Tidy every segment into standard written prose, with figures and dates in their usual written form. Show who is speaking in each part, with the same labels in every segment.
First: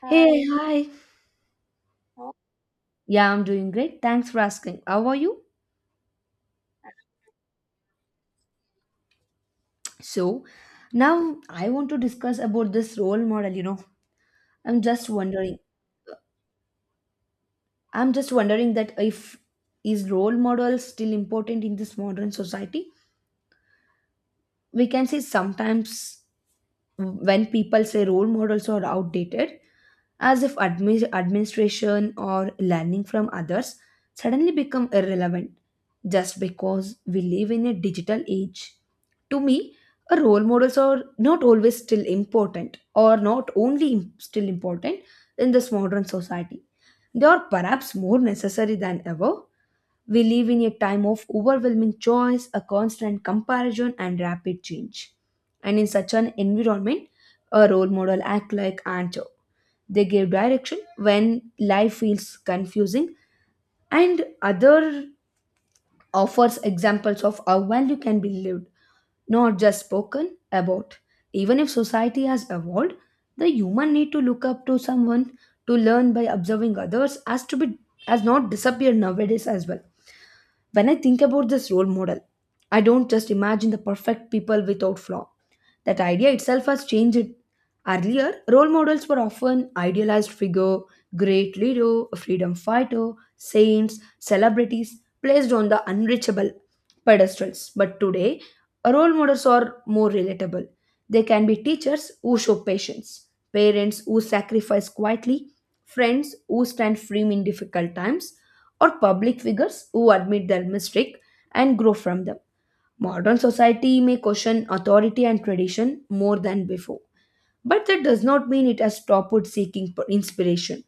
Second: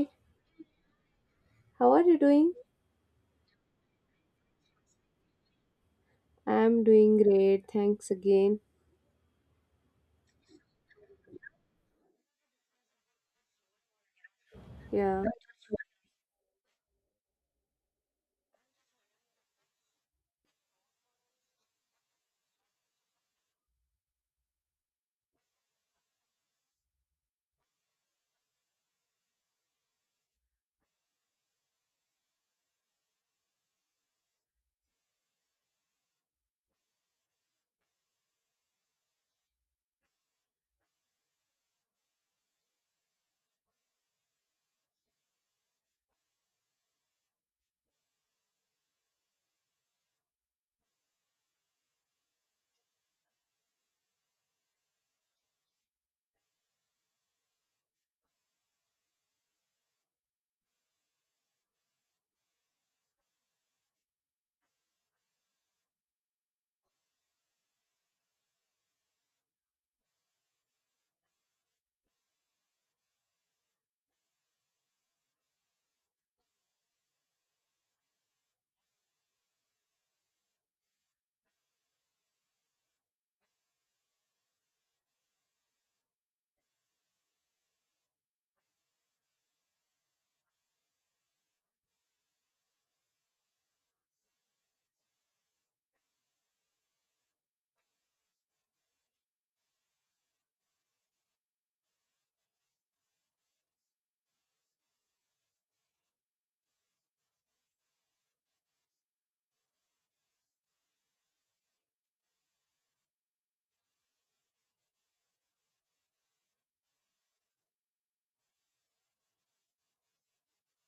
Speaker 1: Hi. Hey, hi.
Speaker 2: how are you
Speaker 1: Oh,
Speaker 2: doing?
Speaker 1: yeah, I'm doing great. Thanks for asking. How are you?
Speaker 2: I'm doing great. Thanks again.
Speaker 1: So, Now I want to discuss about this role model, you know. I'm just
Speaker 2: Yeah.
Speaker 1: wondering. I'm just wondering that if is role model still important in this modern society? We can say sometimes when people say role models are outdated, as if administration or learning from others suddenly become irrelevant just because we live in a digital age. To me, a role models are not always still important or not only still important in this modern society. They are perhaps more necessary than ever. We live in a time of overwhelming choice, a constant comparison, and rapid change. And in such an environment, a role model act like anchor. They give direction when life feels confusing, and other offers examples of how value can be lived, not just spoken about. Even if society has evolved, the human need to look up to someone to learn by observing others has to be has not disappeared nowadays as well. When I think about this role model, I don't just imagine the perfect people without flaw. That idea itself has changed. Earlier, role models were often idealized figure, great leader, freedom fighter, saints, celebrities placed on the unreachable pedestals. But today, role models are more relatable. They can be teachers who show patience, parents who sacrifice quietly, friends who stand firm in difficult times, or public figures who admit their mistake and grow from them. Modern society may question authority and tradition more than before. But that does not mean it has stopped seeking inspiration.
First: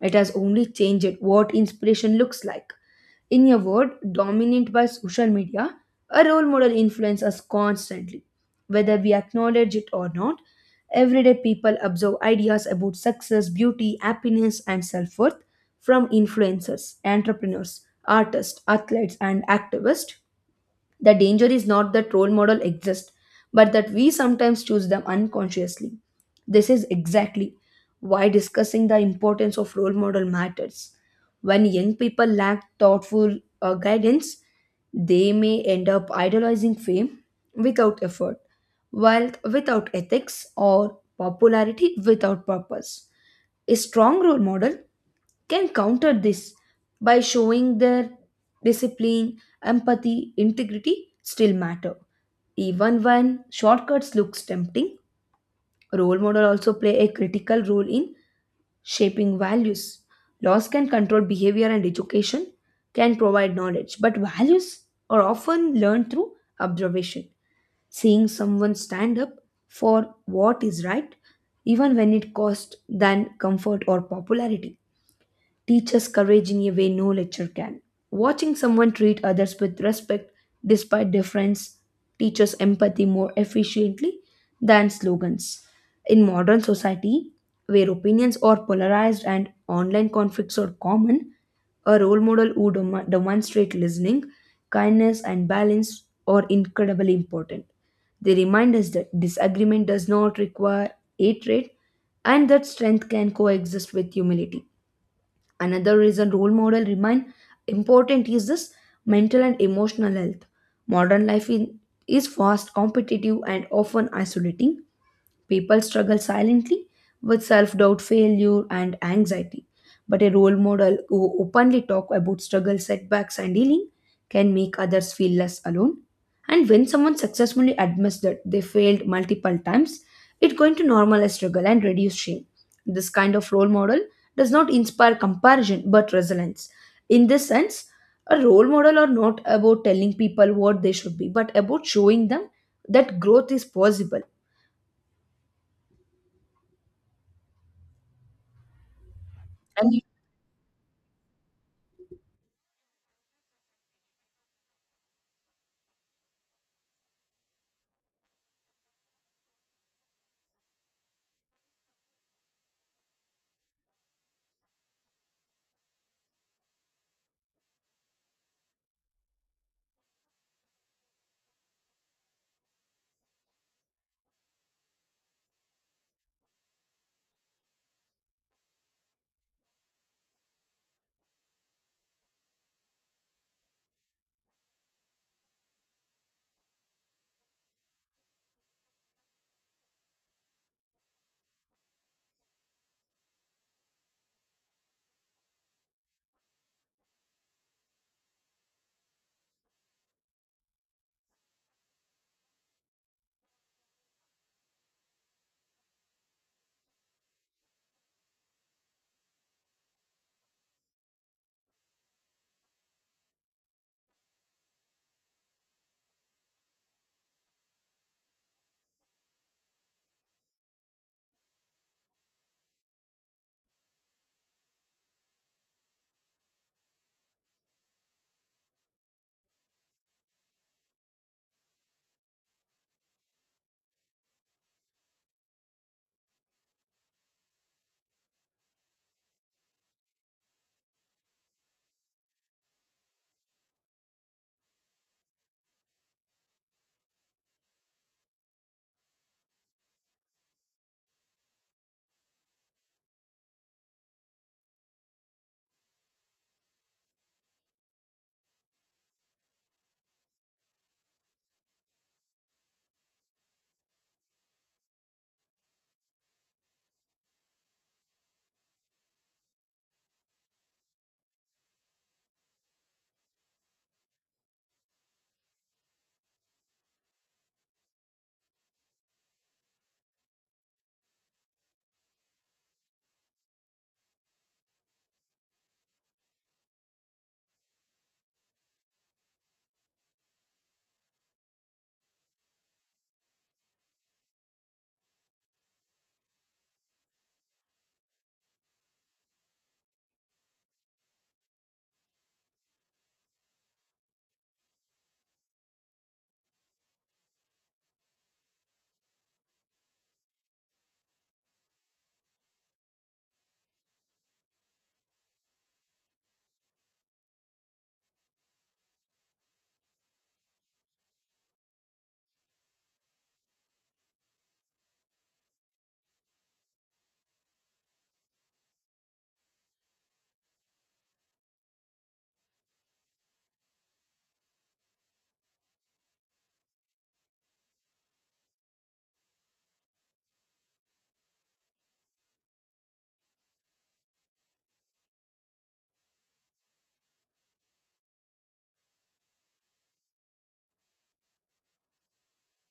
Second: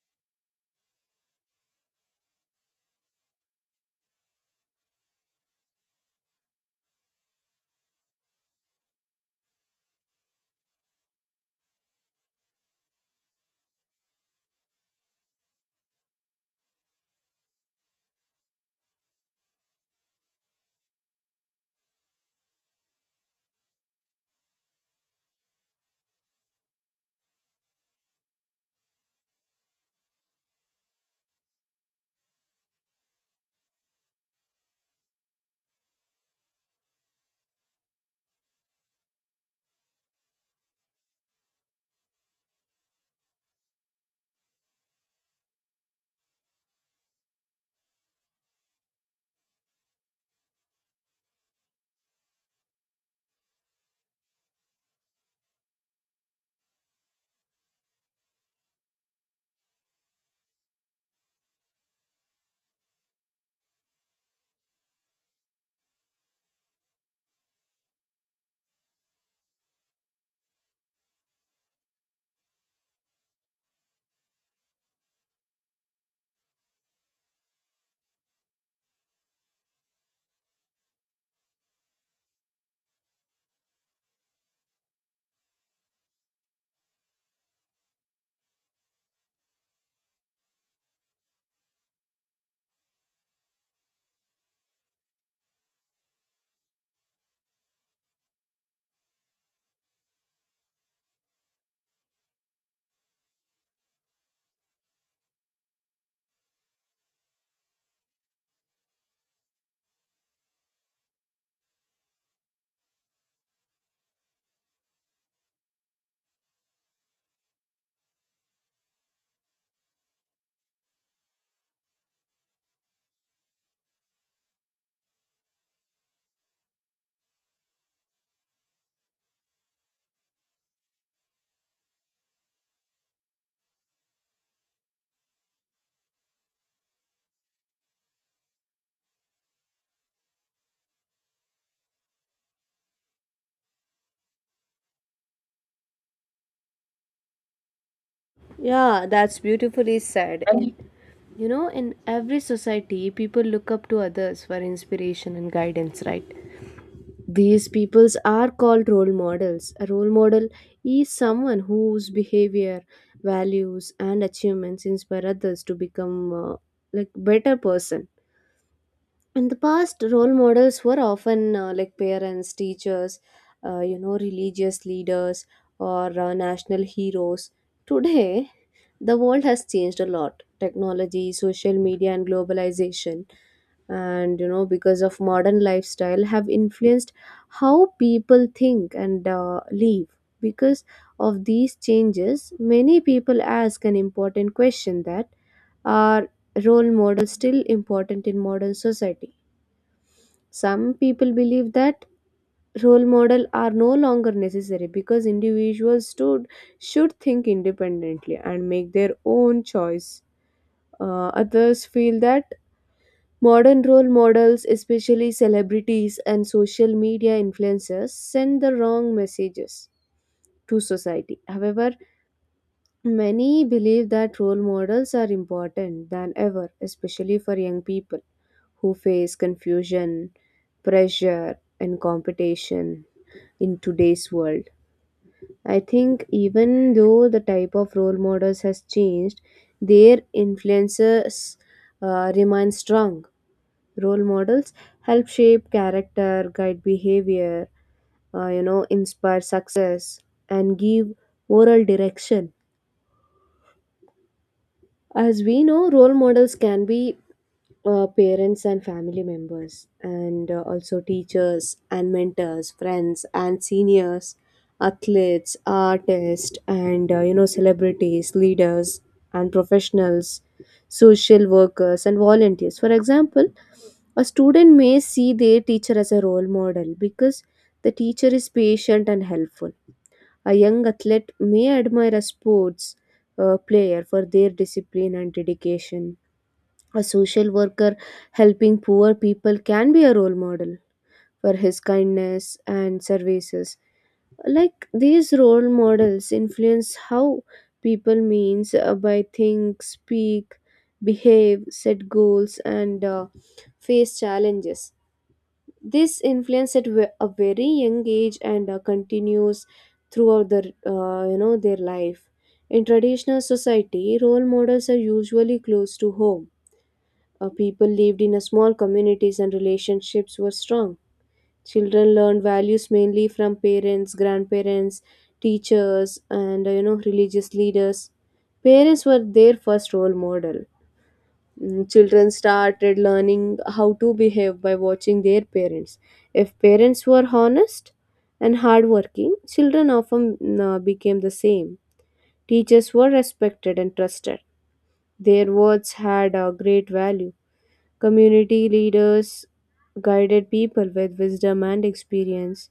Speaker 1: It has only changed what inspiration looks like. In a world dominant by social media, a role model influences us constantly. Whether we acknowledge it or not, everyday people absorb ideas about success, beauty, happiness, and self worth from influencers, entrepreneurs, artists, athletes, and activists. The danger is not that role models exist, but that we sometimes choose them unconsciously. This is exactly why discussing the importance of role model matters. When young people lack thoughtful guidance, they may end up idolizing fame without effort, wealth without ethics, or popularity without purpose. A strong role model can counter this by showing their discipline, empathy, integrity still matter. Even when shortcuts looks tempting, role model also play a critical role in shaping values. Laws can control behavior and education can provide knowledge, but values are often learned through observation. Seeing someone stand up for what is right, even when it costs than comfort or popularity teaches courage in a way no lecture can. Watching someone treat others with respect despite difference teaches empathy more efficiently than slogans. In modern society, where opinions are polarized and online conflicts are common, a role model who demonstrates listening, kindness, and balance are incredibly important. They remind us that disagreement does not require hatred and that strength can coexist with humility. Another reason role model remain important is this mental and emotional health. Modern life in, is fast competitive and often isolating. People struggle silently with self doubt, failure, and anxiety. But a role model who openly talks about struggle, setbacks, and healing can make others feel less alone. And when someone successfully admits that they failed multiple times, it's going to normalize struggle and reduce shame. This kind of role model does not inspire comparison but resilience. In this sense, a role model are not about telling people what they should be, but about showing them that growth is possible.
Speaker 2: Yeah, that's beautifully
Speaker 1: And
Speaker 2: said. And you know, in every society, people look up to others for inspiration and guidance, right? These peoples are called role models. A role model is someone whose behavior, values, and achievements inspire others to become like better person in the past role models were often like parents teachers you know religious leaders or national heroes today the world has changed a lot technology social media and globalization and you know because of modern lifestyle have influenced how people think and live because of these changes many people ask an important question that are role models still important in modern society. Some people believe that role model are no longer necessary because individuals should think independently and make their own choice. Others feel that modern role models, especially celebrities and social media influencers, send the wrong messages to society. However, many believe that role models are important than ever, especially for young people who face confusion, pressure, and competition in today's world. I think even though the type of role models has changed, their influences remain strong. Role models help shape character, guide behavior, you know, inspire success, and give moral direction. As we know, role models can be parents and family members, and also teachers and mentors, friends and seniors, athletes, artists, and you know, celebrities, leaders, and professionals, social workers, and volunteers. For example, a student may see their teacher as a role model because the teacher is patient and helpful. A young athlete may admire a sports player for their discipline and dedication. A social worker helping poor people can be a role model for his kindness and services. Like these role models influence how people means by think, speak, behave, set goals, and face challenges. This influence at a very young age and continues throughout their you know their life. In traditional society, role models are usually close to home. People lived in a small communities and relationships were strong. Children learned values mainly from parents, grandparents, teachers, and you know religious leaders. Parents were their first role model. Children started learning how to behave by watching their parents. If parents were honest and hardworking, children often became the same. Teachers were respected and trusted. Their words had a great value. Community leaders guided people with wisdom and experience.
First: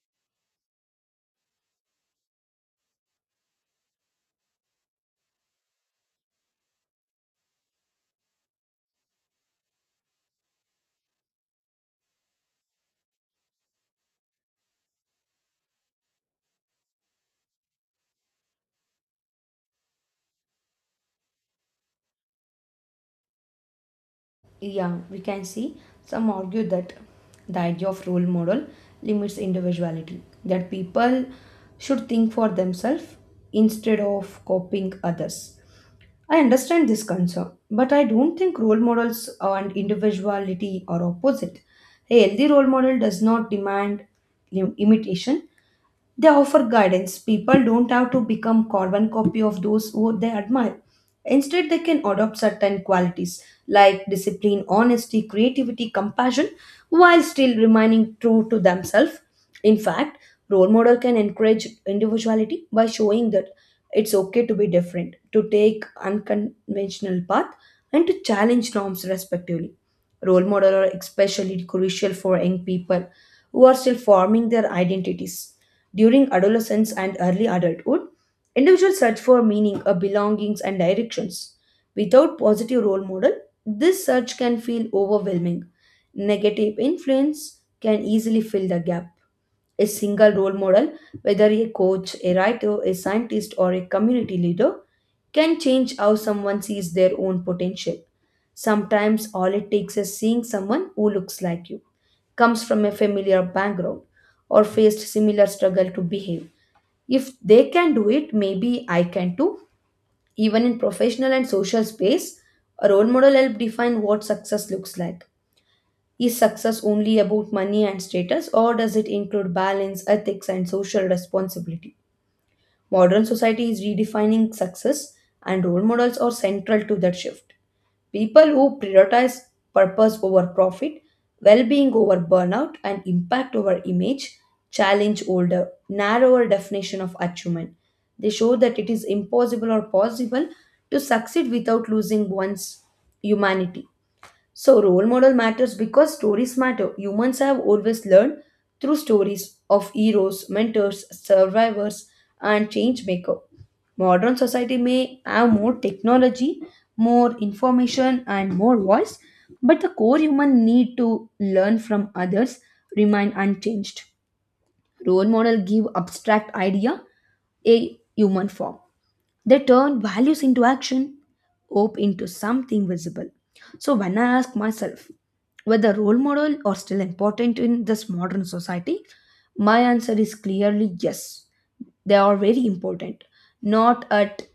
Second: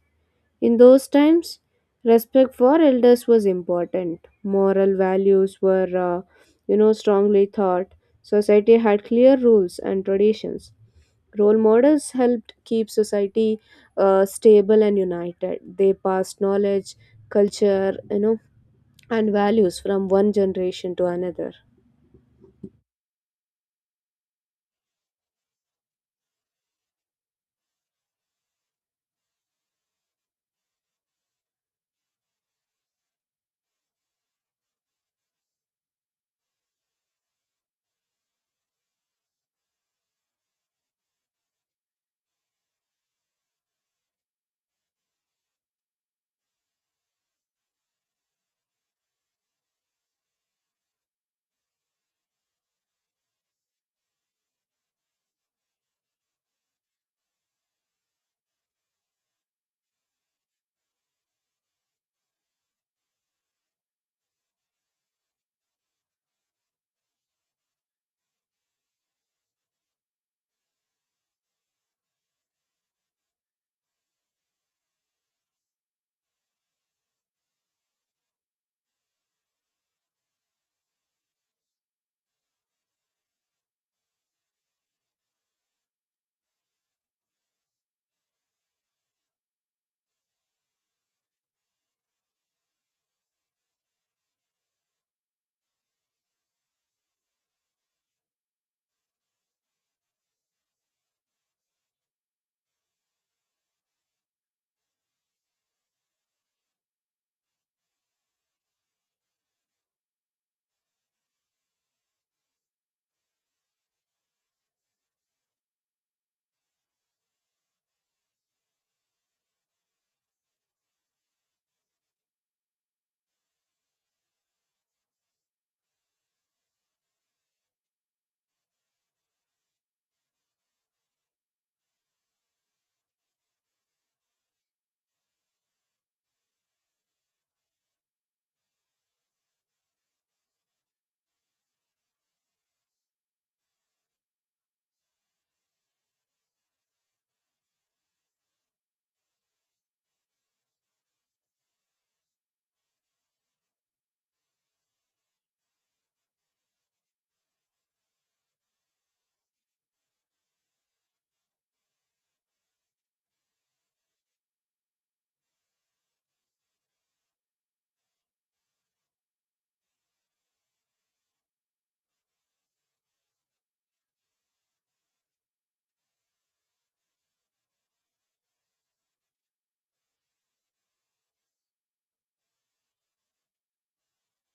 Speaker 2: In those times, respect for elders was important. Moral values were, you know, strongly taught. Society had clear rules and traditions. Role models helped keep society stable and united. They passed knowledge, culture, you know, and values from one generation to another.
Speaker 1: yeah, we can see some argue that the idea of role model limits individuality, that people should think for themselves instead of copying others. I understand this concern, but I don't think role models and individuality are opposite. A healthy role model does not demand imitation. They offer guidance. People don't have to become carbon copy of those who they admire. Instead, they can adopt certain qualities like discipline, honesty, creativity, compassion, while still remaining true to themselves. In fact, role model can encourage individuality by showing that it's okay to be different, to take unconventional path, and to challenge norms respectively. Role model are especially crucial for young people who are still forming their identities. During adolescence and early adulthood, individuals search for meaning, belongings, and directions. Without positive role model, this search can feel overwhelming. Negative influence can easily fill the gap. A single role model, whether a coach, a writer, a scientist, or a community leader, can change how someone sees their own potential. Sometimes all it takes is seeing someone who looks like you, comes from a familiar background, or faced similar struggle to behave. If they can do it, maybe I can too. Even in professional and social space, a role model helps define what success looks like. Is success only about money and status, or does it include balance, ethics, and social responsibility? Modern society is redefining success, and role models are central to that shift. People who prioritize purpose over profit, well being over burnout, and impact over image challenge older, narrower definition of achievement. They show that it is impossible or possible to succeed without losing one's humanity. So, role model matters because stories matter. Humans have always learned through stories of heroes, mentors, survivors, and change maker. Modern society may have more technology, more information, and more voice, but the core human need to learn from others remain unchanged. Role model give abstract idea a human form. They turn values into action, hope into something visible. So when I ask myself whether role model are still important in this modern society, my answer is clearly yes. They are very important, not at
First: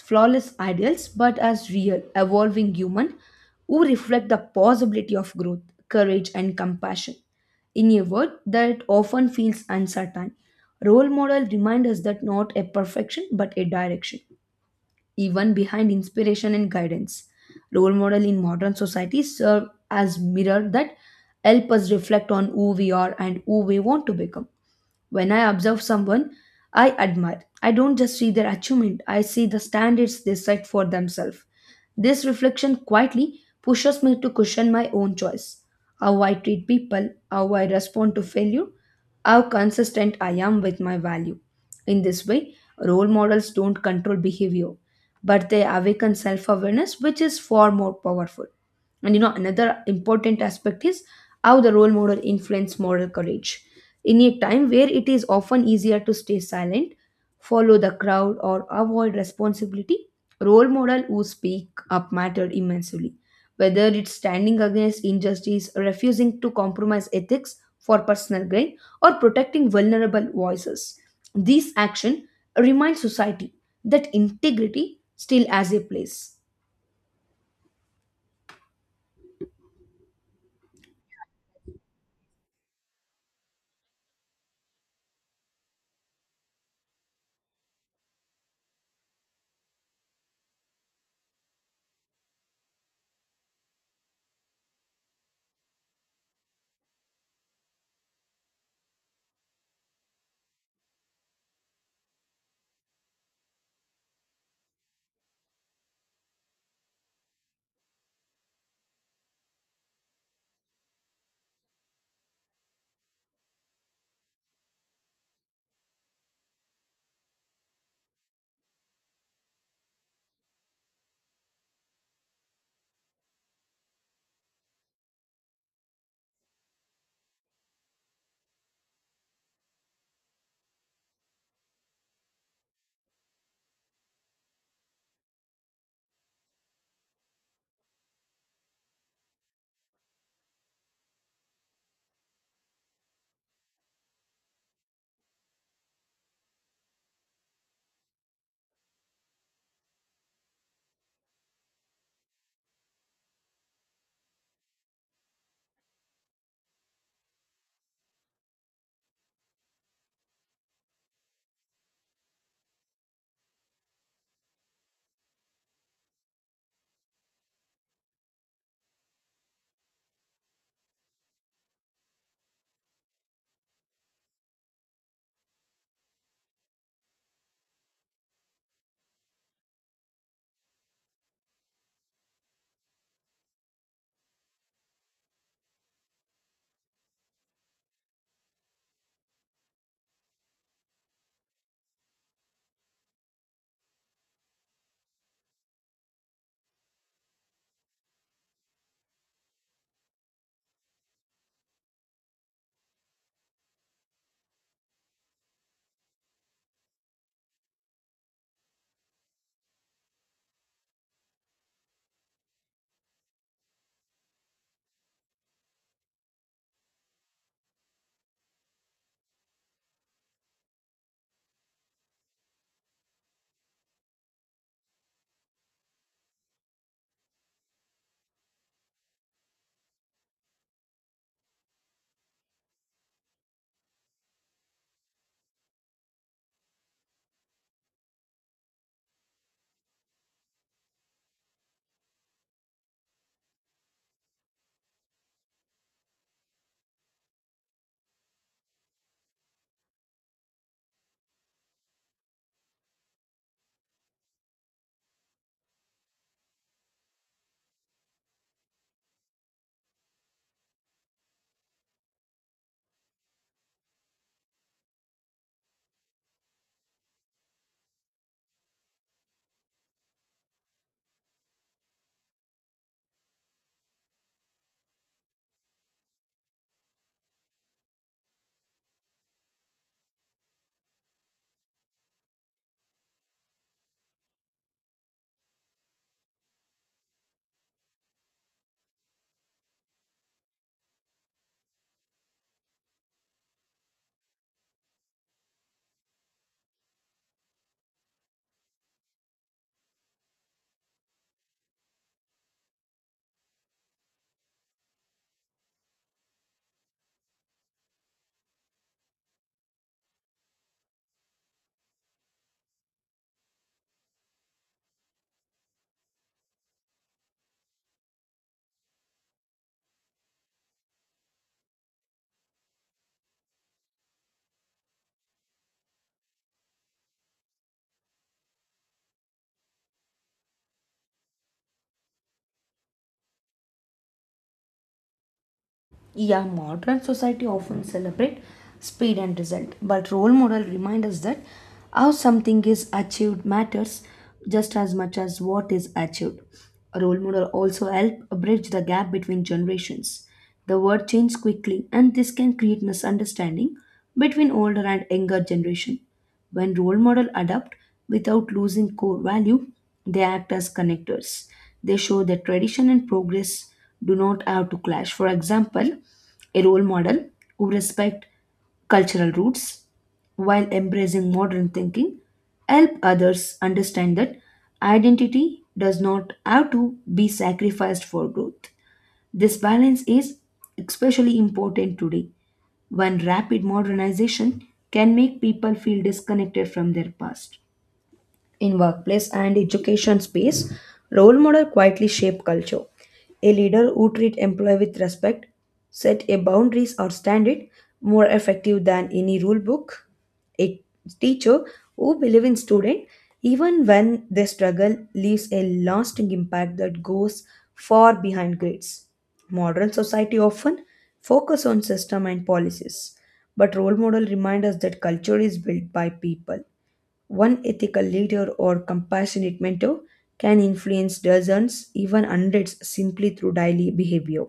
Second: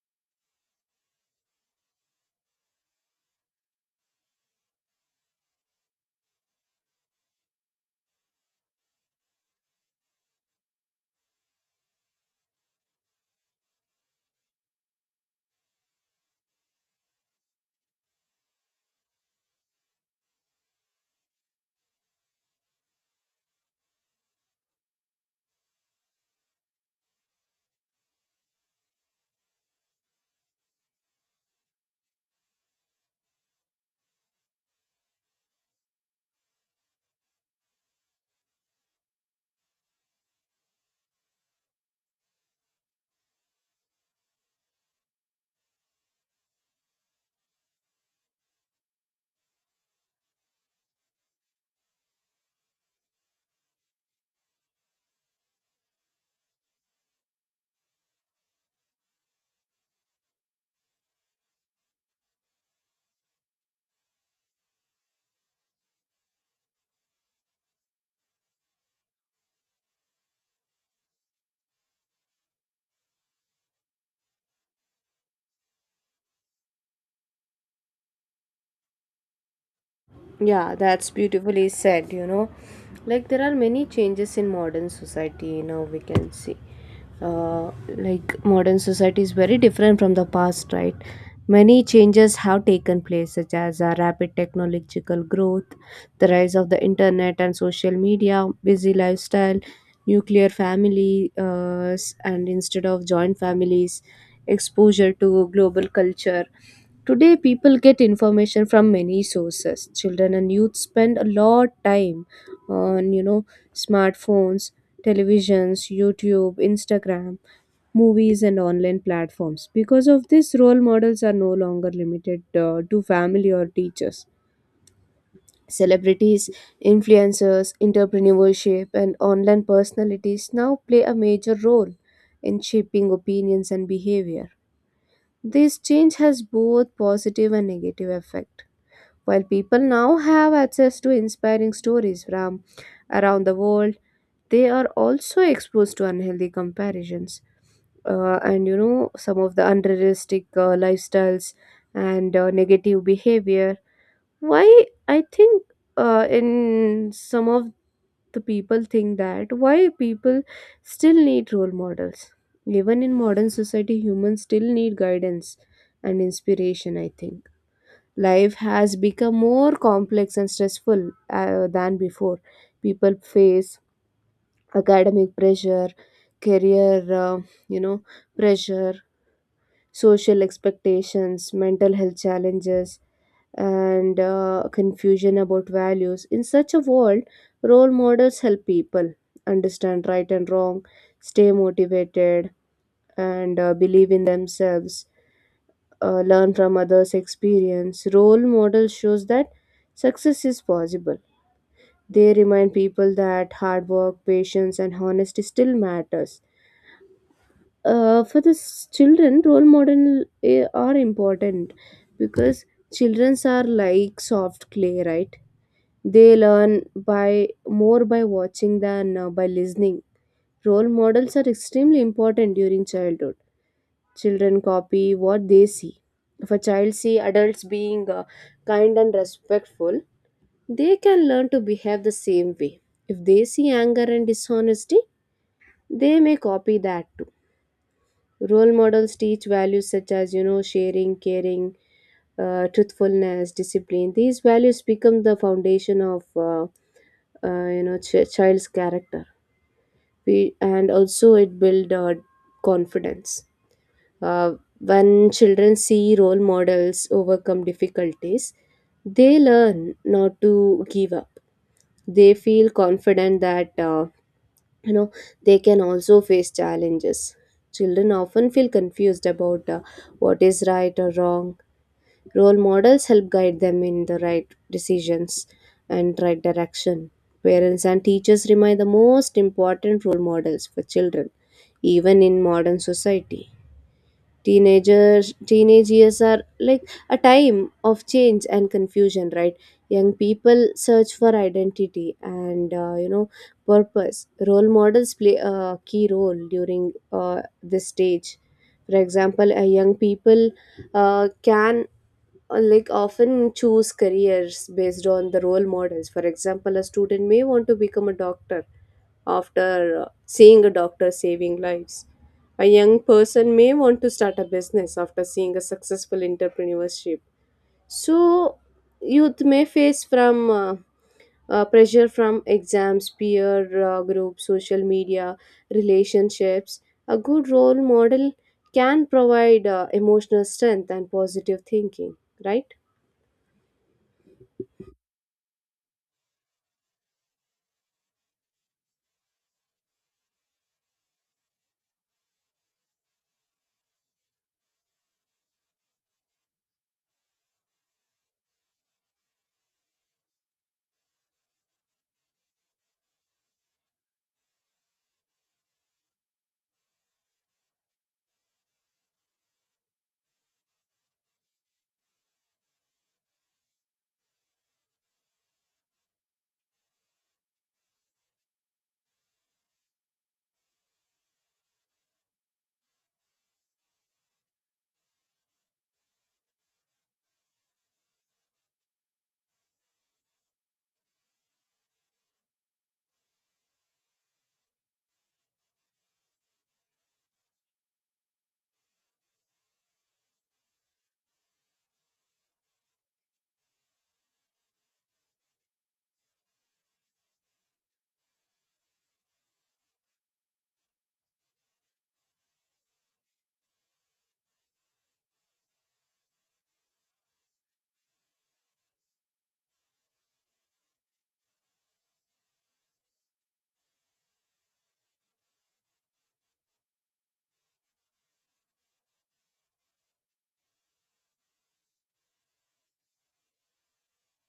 Speaker 1: flawless ideals, but as real, evolving human who reflect the possibility of growth, courage, and compassion in a world that often feels uncertain. Role model remind us that not a perfection but a direction, even behind inspiration and guidance. Role model in modern society serve as mirror that help us reflect on who we are and who we want to become. When I observe someone I admire, I don't just see their achievement, I see the standards they set for themselves. This reflection quietly pushes me to question my own choice. How I treat people, how I respond to failure, how consistent I am with my value. In this way, role models don't control behavior, but they awaken self awareness, which is far more powerful. And you know, another important aspect is how the role model influence moral courage in a time where it is often easier to stay silent, follow the crowd, or avoid responsibility. Role model who speak up matter immensely, whether it's standing against injustice, refusing to compromise ethics for personal gain, or protecting vulnerable voices. These action remind society that integrity still has a place.
Speaker 2: Yeah, that's beautifully said, you know. Like, there are many changes in modern society now, we can see. Uh, like, modern society is very different from the past, right? Many changes have taken place, such as a rapid technological growth, the rise of the internet and social media, busy lifestyle, nuclear families, and instead of joint families, exposure to global culture. Today, people get information from many sources. Children and youth spend a lot time on, you know, smartphones, televisions, YouTube, Instagram, movies, and online platforms. Because of this, role models are no longer limited to family or teachers. Celebrities, influencers, entrepreneurship, and online personalities now play a major role in shaping opinions and behavior. This change has both positive and negative effect. While people now have access to inspiring stories from around the world, they are also exposed to unhealthy comparisons and you know some of the unrealistic lifestyles and negative behavior. Why I think in some of the people think that why people still need role models. Even in modern society, humans still need guidance and inspiration, I think. Life has become more complex and stressful than before. People face academic pressure, career, you know, pressure, social expectations, mental health challenges, and confusion about values. In such a world, role models help people understand right and wrong, stay motivated, and believe in themselves, learn from others' experience. Role model shows that success is possible. They remind people that hard work, patience, and honesty still matters. For the children, role model are important because childrens are like soft clay, right? They learn by more by watching than by listening. Role models are extremely important during childhood. Children copy what they see. If a child see adults being kind and respectful, they can learn to behave the same way. If they see anger and dishonesty, they may copy that too. Role models teach values such as you know sharing, caring, truthfulness, discipline. These values become the foundation of you know child's character. We, and also it build confidence. Uh, when children see role models overcome difficulties, they learn not to give up. They feel confident that you know they can also face challenges. Children often feel confused about what is right or wrong. Role models help guide them in the right decisions and right direction. Parents and teachers remain the most important role models for children, even in modern society. Teenage years are like a time of change and confusion, right? Young people search for identity and you know purpose. Role models play a key role during this stage. For example, a young people can like often choose careers based on the role models. For example, a student may want to become a doctor after seeing a doctor saving lives. A young person may want to start a business after seeing a successful entrepreneurship. So, youth may face from pressure from exams, peer groups, social media, relationships. A good role model can provide emotional strength and positive thinking, right?
Speaker 1: Yeah, modern society often celebrate speed and result, but role model remind us that how something is achieved matters just as much as what is achieved. Role model also help bridge the gap between generations. The world changes quickly, and this can create misunderstanding between older and younger generation. When role models adapt without losing core value, they act as connectors. They show that tradition and progress do not have to clash. For example, a role model who respect cultural roots while embracing modern thinking help others understand that identity does not have to be sacrificed for growth. This balance is especially important today when rapid modernization can make people feel disconnected from their past. In workplace and education space, role model quietly shape culture. A leader who treat employee with respect, set a boundaries or standard more effective than any rule book. A teacher who believe in student even when they struggle leaves a lasting impact that goes far behind grades. Modern society often focus on system and policies, but role model remind us that culture is built by people. One ethical leader or compassionate mentor can influence dozens, even hundreds, simply through daily behavior.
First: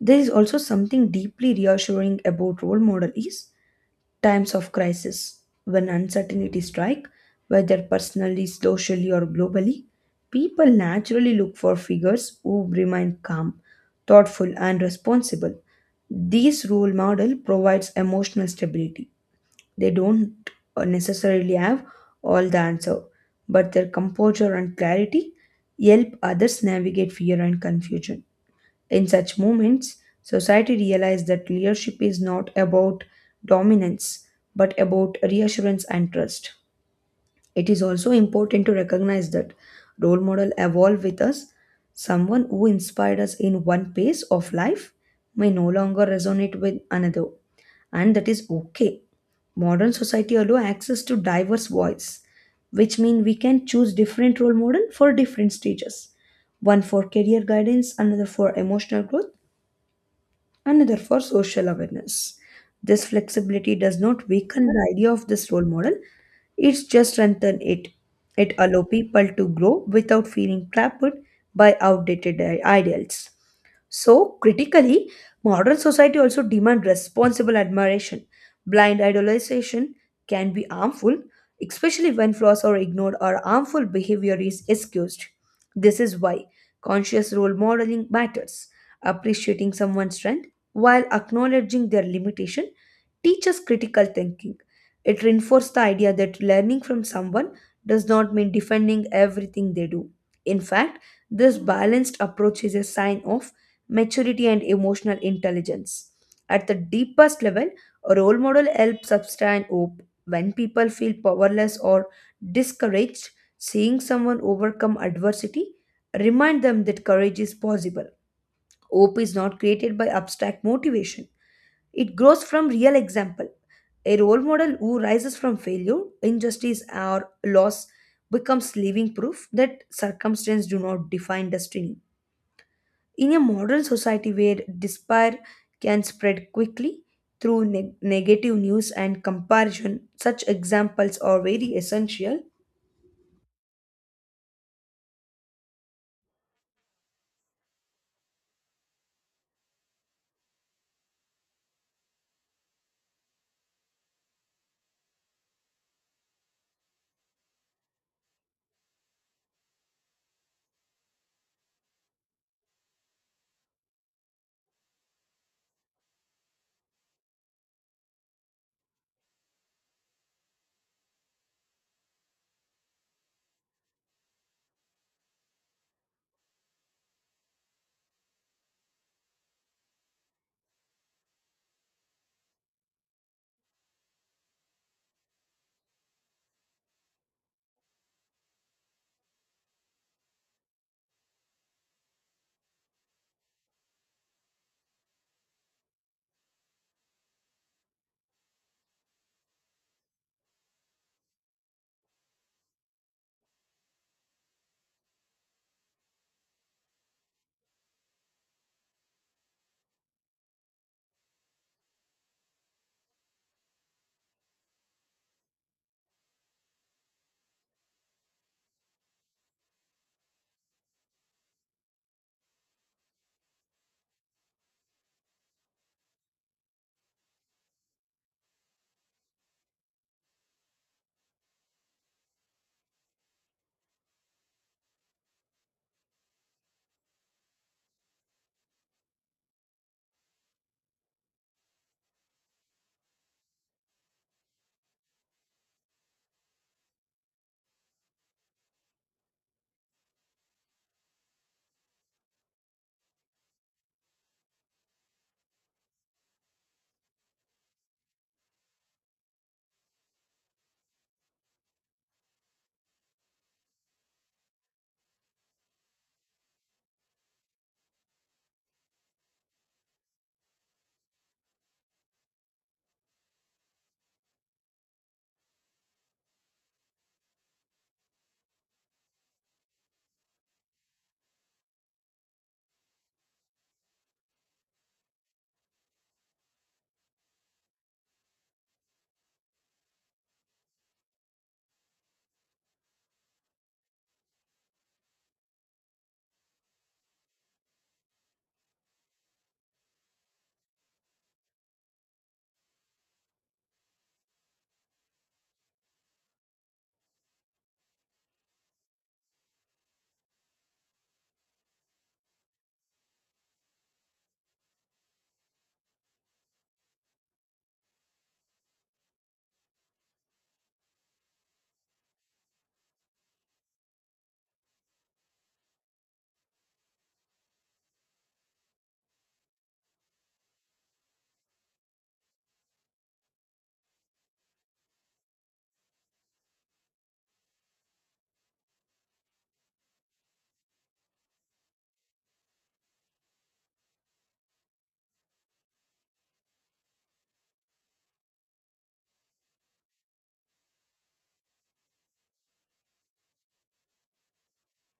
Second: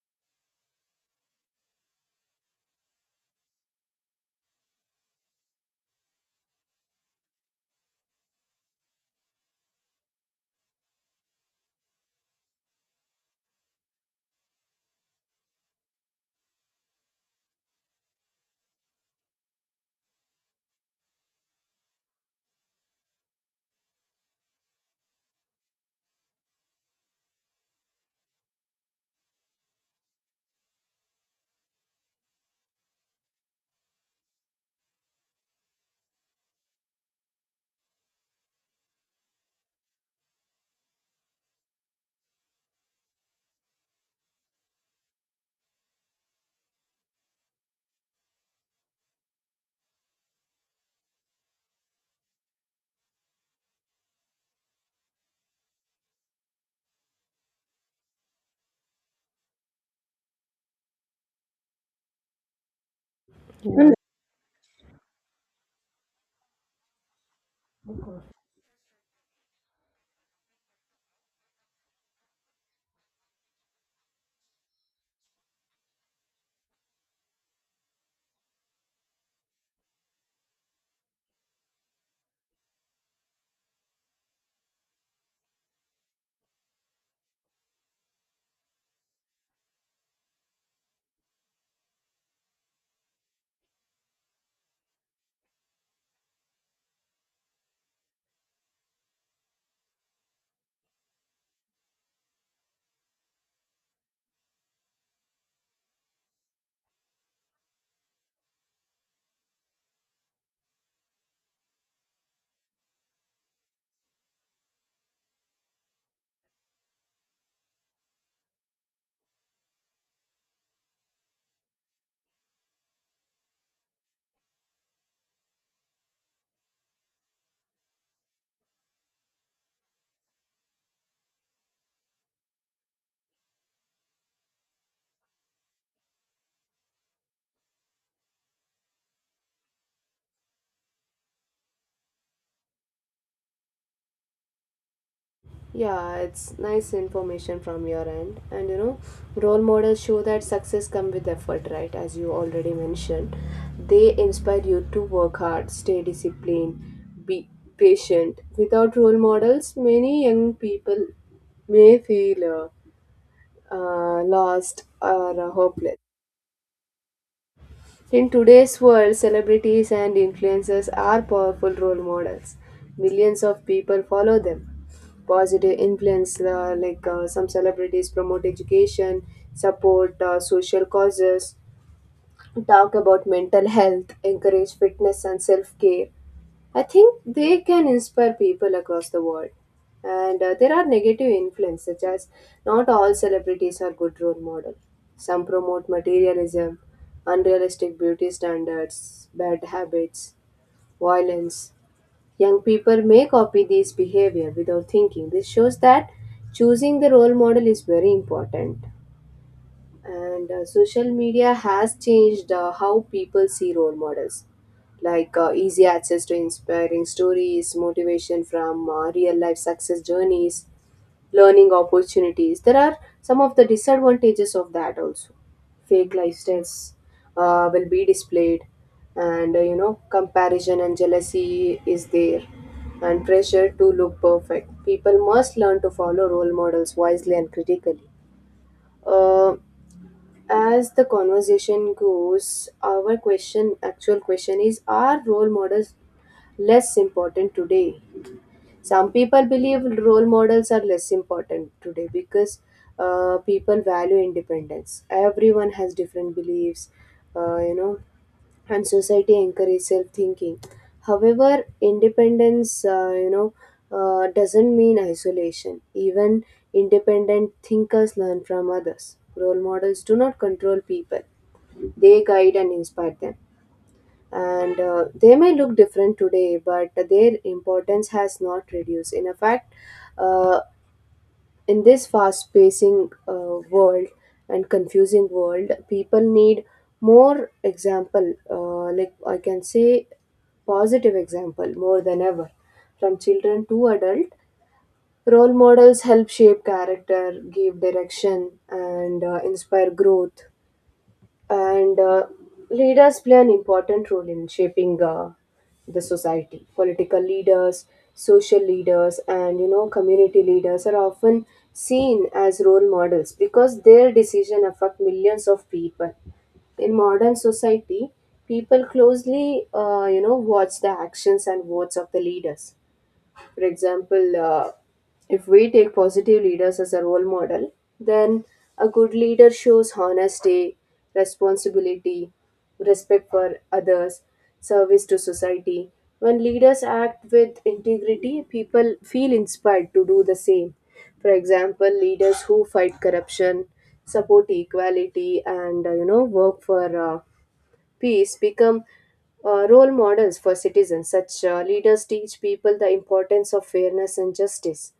Speaker 1: There is also something deeply reassuring about role model is times of crisis, when uncertainty strike, whether personally, socially, or globally, people naturally look for figures who remain calm, thoughtful, and responsible. This role model provides emotional stability. They don't necessarily have all the answer, but their composure and clarity help others navigate fear and confusion. In such moments, society realizes that leadership is not about dominance but about reassurance and trust. It is also important to recognize that role model evolve with us. Someone who inspired us in one phase of life may no longer resonate with another, and that is okay. Modern society allows access to diverse voice, which means we can choose different role model for different stages, one for career guidance, another for emotional growth, another for social awareness. This flexibility does not weaken the idea of this role model, it's just strengthen it. It allows people to grow without feeling trapped by outdated ideals. So, critically, modern society also demands responsible admiration. Blind idolization can be harmful, especially when flaws are ignored or harmful behavior is excused. This is why conscious role modeling matters. Appreciating someone's strength while acknowledging their limitation teaches critical thinking. It reinforces the idea that learning from someone does not mean defending everything they do. In fact, this balanced approach is a sign of maturity and emotional intelligence. At the deepest level, a role model helps sustain hope. When people feel powerless or discouraged, seeing someone overcome adversity remind them that courage is possible. Hope is not created by abstract motivation. It grows from real example. A role model who rises from failure, injustice, or loss becomes living proof that circumstances do not define destiny. In a modern society where despair can spread quickly through negative news and comparison, such examples are very essential.
Speaker 2: Yeah, it's nice information from your end. And you know, role models show that success comes with effort, right? As you already mentioned. They inspire you to work hard, stay disciplined, be patient. Without role models, many young people may feel lost or hopeless. In today's world, celebrities and influencers are powerful role models. Millions of people follow them. Positive influence, like some celebrities promote education, support social causes, talk about mental health, encourage fitness and self care. I think they can inspire people across the world. And there are negative influences, such as not all celebrities are good role model. Some promote materialism, unrealistic beauty standards, bad habits, violence. Young people may copy these behavior without thinking. This shows that choosing the role model is very important. And social media has changed how people see role models, like easy access to inspiring stories, motivation from real life success journeys, learning opportunities. There are some of the disadvantages of that also: fake lifestyles will be displayed, and you know comparison and jealousy is there, and pressure to look perfect. People must learn to follow role models wisely and critically. uh, as the conversation goes, our question, actual question is, are role models less important today? Some people believe role models are less important today because people value independence. Everyone has different beliefs, you know, and society encourages self thinking. However, independence, you know, doesn't mean isolation. Even independent thinkers learn from others. Role models do not control people, they guide and inspire them. And they may look different today, but their importance has not reduced. In fact, uh, in this fast pacing world and confusing world, people need more example, like I can say, positive example more than ever. From children to adult, role models help shape character, give direction, and inspire growth. And leaders play an important role in shaping the society. Political leaders, social leaders, and you know community leaders are often seen as role models because their decision affect millions of people. In modern society, people closely you know watch the actions and words of the leaders. For example, if we take positive leaders as a role model, then a good leader shows honesty, responsibility, respect for others, service to society. When leaders act with integrity, people feel inspired to do the same. For example, leaders who fight corruption, support equality, and you know work for peace become role models for citizens. Such leaders teach people the importance of fairness and justice.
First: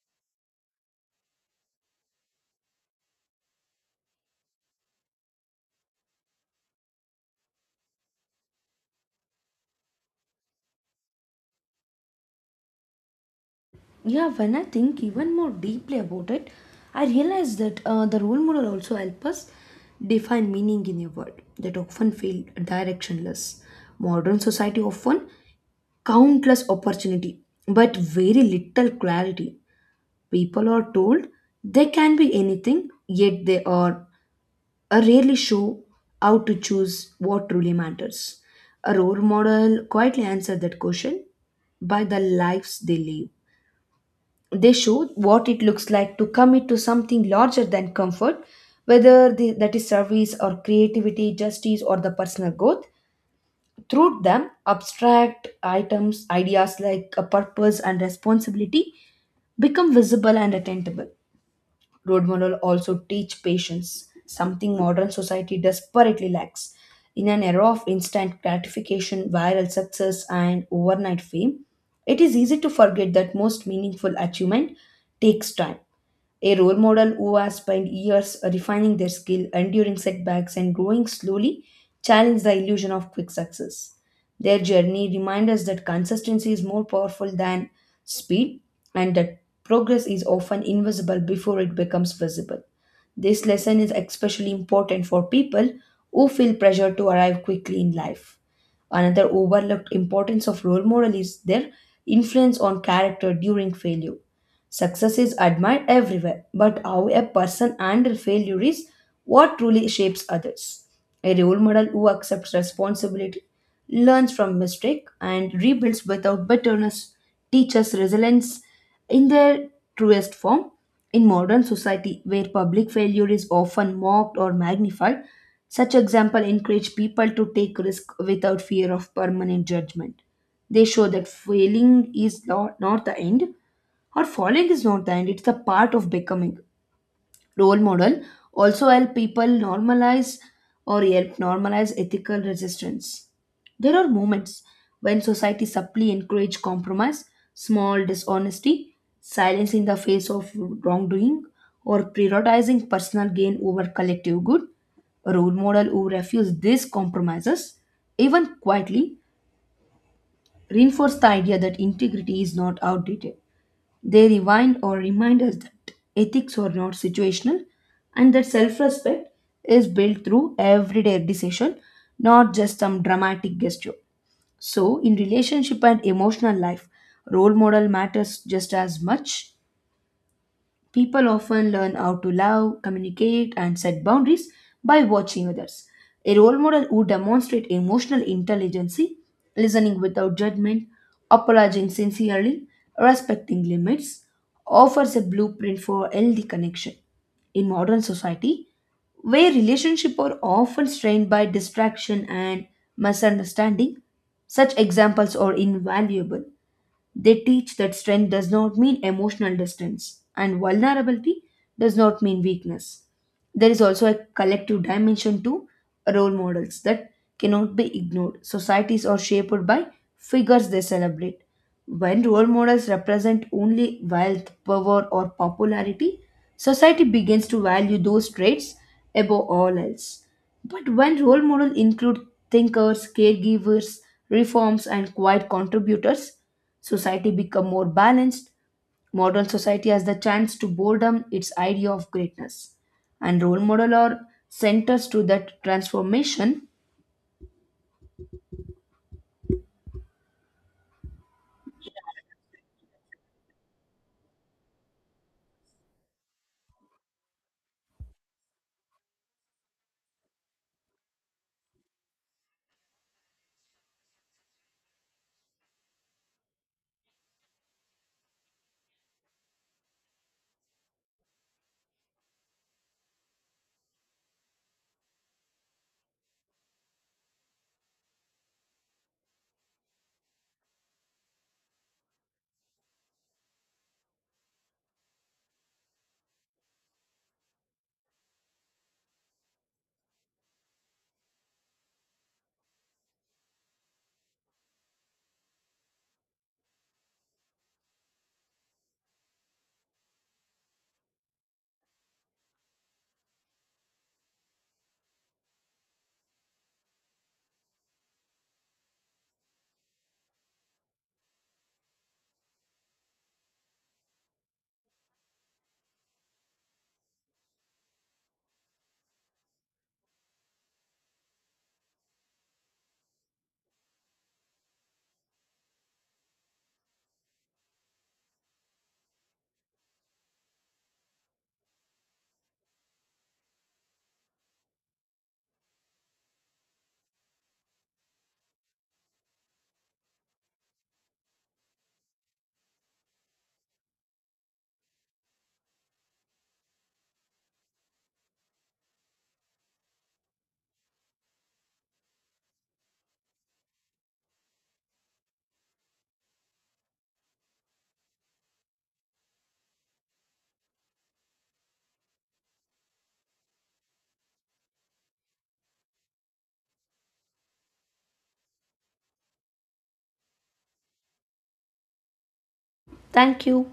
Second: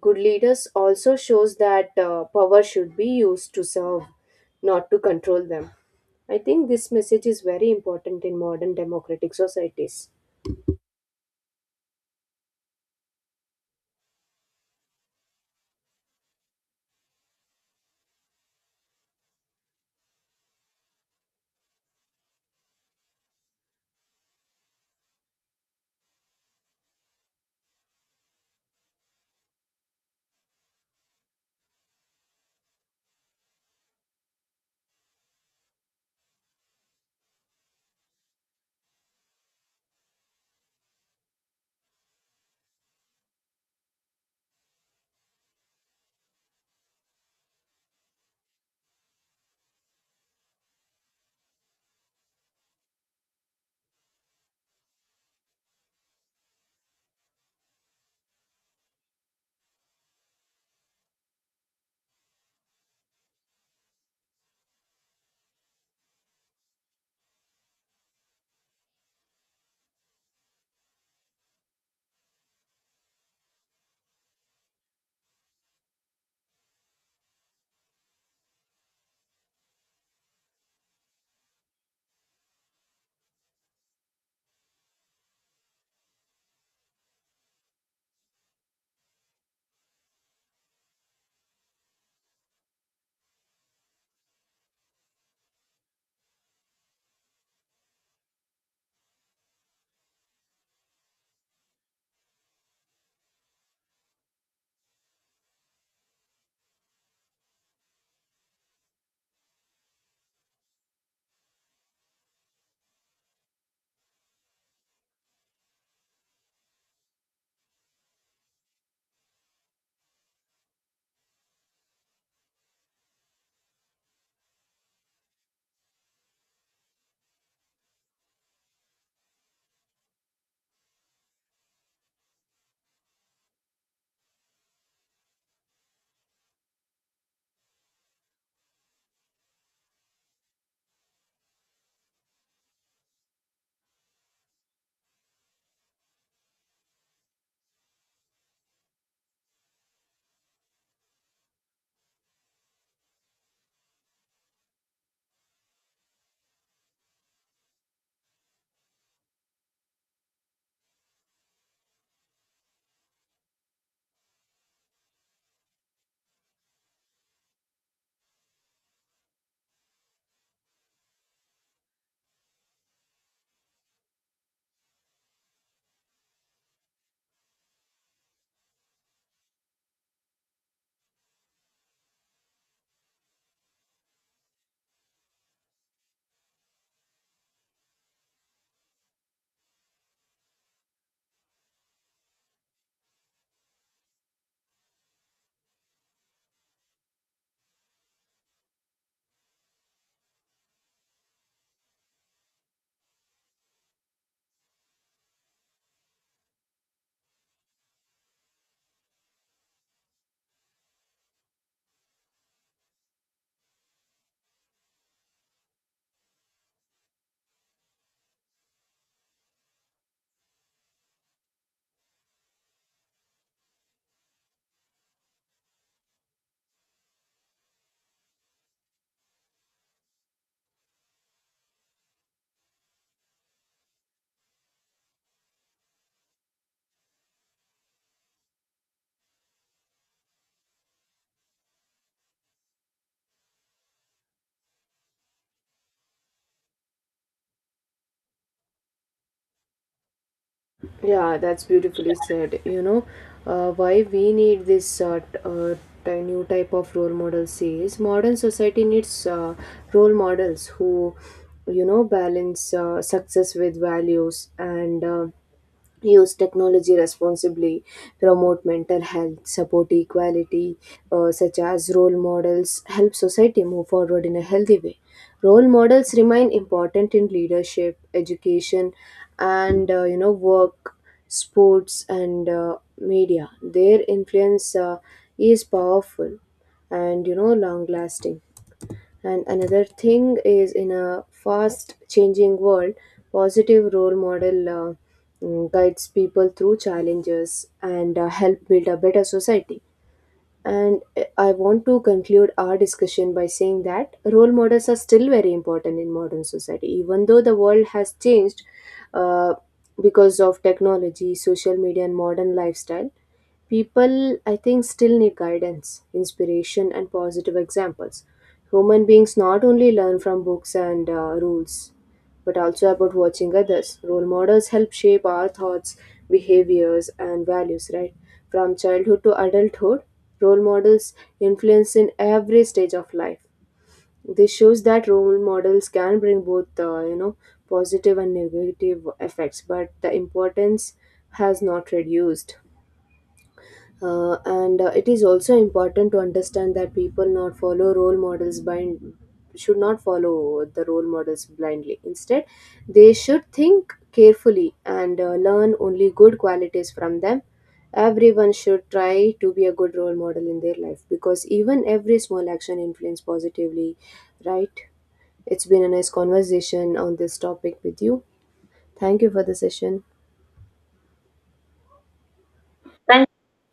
Speaker 2: Good leaders also shows that power should be used to serve, not to control them. I think this message is very important in modern democratic societies.
Speaker 1: Yeah, when I think even more deeply about it, I realize that the role model also helps us define meaning in a world that often feel directionless. Modern society often countless opportunity, but very little clarity. People are told they can be anything, yet they are rarely show how to choose what truly matters. A role model quietly answers that question by the lives they live. They show what it looks like to commit to something larger than comfort, whether that is service or creativity, justice, or the personal growth. Through them, abstract items, ideas like a purpose and responsibility become visible and attainable. Road model also teach patience, something modern society desperately lacks. In an era of instant gratification, viral success, and overnight fame, it is easy to forget that most meaningful achievement takes time. A role model who has spent years refining their skill, enduring setbacks, and growing slowly challenge the illusion of quick success. Their journey reminds us that consistency is more powerful than speed, and that progress is often invisible before it becomes visible. This lesson is especially important for people who feel pressure to arrive quickly in life. Another overlooked importance of role model is their influence on character during failure. Success is admired everywhere, but how a person handles failure is what truly shapes others. A role model who accepts responsibility, learns from mistake, and rebuilds without bitterness teaches resilience in their truest form. In modern society, where public failure is often mocked or magnified, such example encourage people to take risk without fear of permanent judgment. They show that failing is not the end, or falling is not the end, it's the part of becoming. Role model also help people normalize or help normalize ethical resistance. There are moments when society subtly encourage compromise, small dishonesty, silence in the face of wrongdoing, or prioritizing personal gain over collective good. A role model who refuse these compromises, even quietly, reinforce the idea that integrity is not outdated. They rewind or remind us that ethics are not situational, and that self respect is built through everyday decision, not just some dramatic gesture. So, in relationship and emotional life, role model matters just as much. People often learn how to love, communicate, and set boundaries by watching others. A role model who demonstrates emotional intelligence, listening without judgment, apologizing sincerely, respecting limits, offers a blueprint for healthy connection. In modern society, where relationships are often strained by distraction and misunderstanding, such examples are invaluable. They teach that strength does not mean emotional distance, and vulnerability does not mean weakness. There is also a collective dimension to role models that cannot be ignored. Societies are shaped by figures they celebrate. When role models represent only wealth, power, or popularity, society begins to value those traits above all else. But when role models include thinkers, caregivers, reforms, and quiet contributors, society become more balanced. Modern society has the chance to boredom its idea of greatness. And role model are centers to that transformation.
Speaker 2: Yeah, that's beautifully said. You know, why we need this t- ty- new type of role models is modern society needs role models who, you know, balance success with values, and use technology responsibly, promote mental health, support equality. Such as role models, help society move forward in a healthy way. Role models remain important in leadership, education, and you know work, sports, and media. Their influence is powerful and you know long lasting. And another thing is, in a fast changing world, positive role model guides people through challenges and help build a better society. And I want to conclude our discussion by saying that role models are still very important in modern society, even though the world has changed uh, because of technology, social media, and modern lifestyle. People, I think, still need guidance, inspiration, and positive examples. Human beings not only learn from books and rules, but also about watching others. Role models help shape our thoughts, behaviors, and values, right? From childhood to adulthood, role models influence in every stage of life. This shows that role models can bring both, you know, positive and negative effects, but the importance has not reduced. And It is also important to understand that people not follow role models blind should not follow the role models blindly. Instead, they should think carefully and learn only good qualities from them. Everyone should try to be a good role model in their life because even every small action influence positively, right? It's been a nice conversation on this topic with you. Thank you for the session.
Speaker 1: Thank you.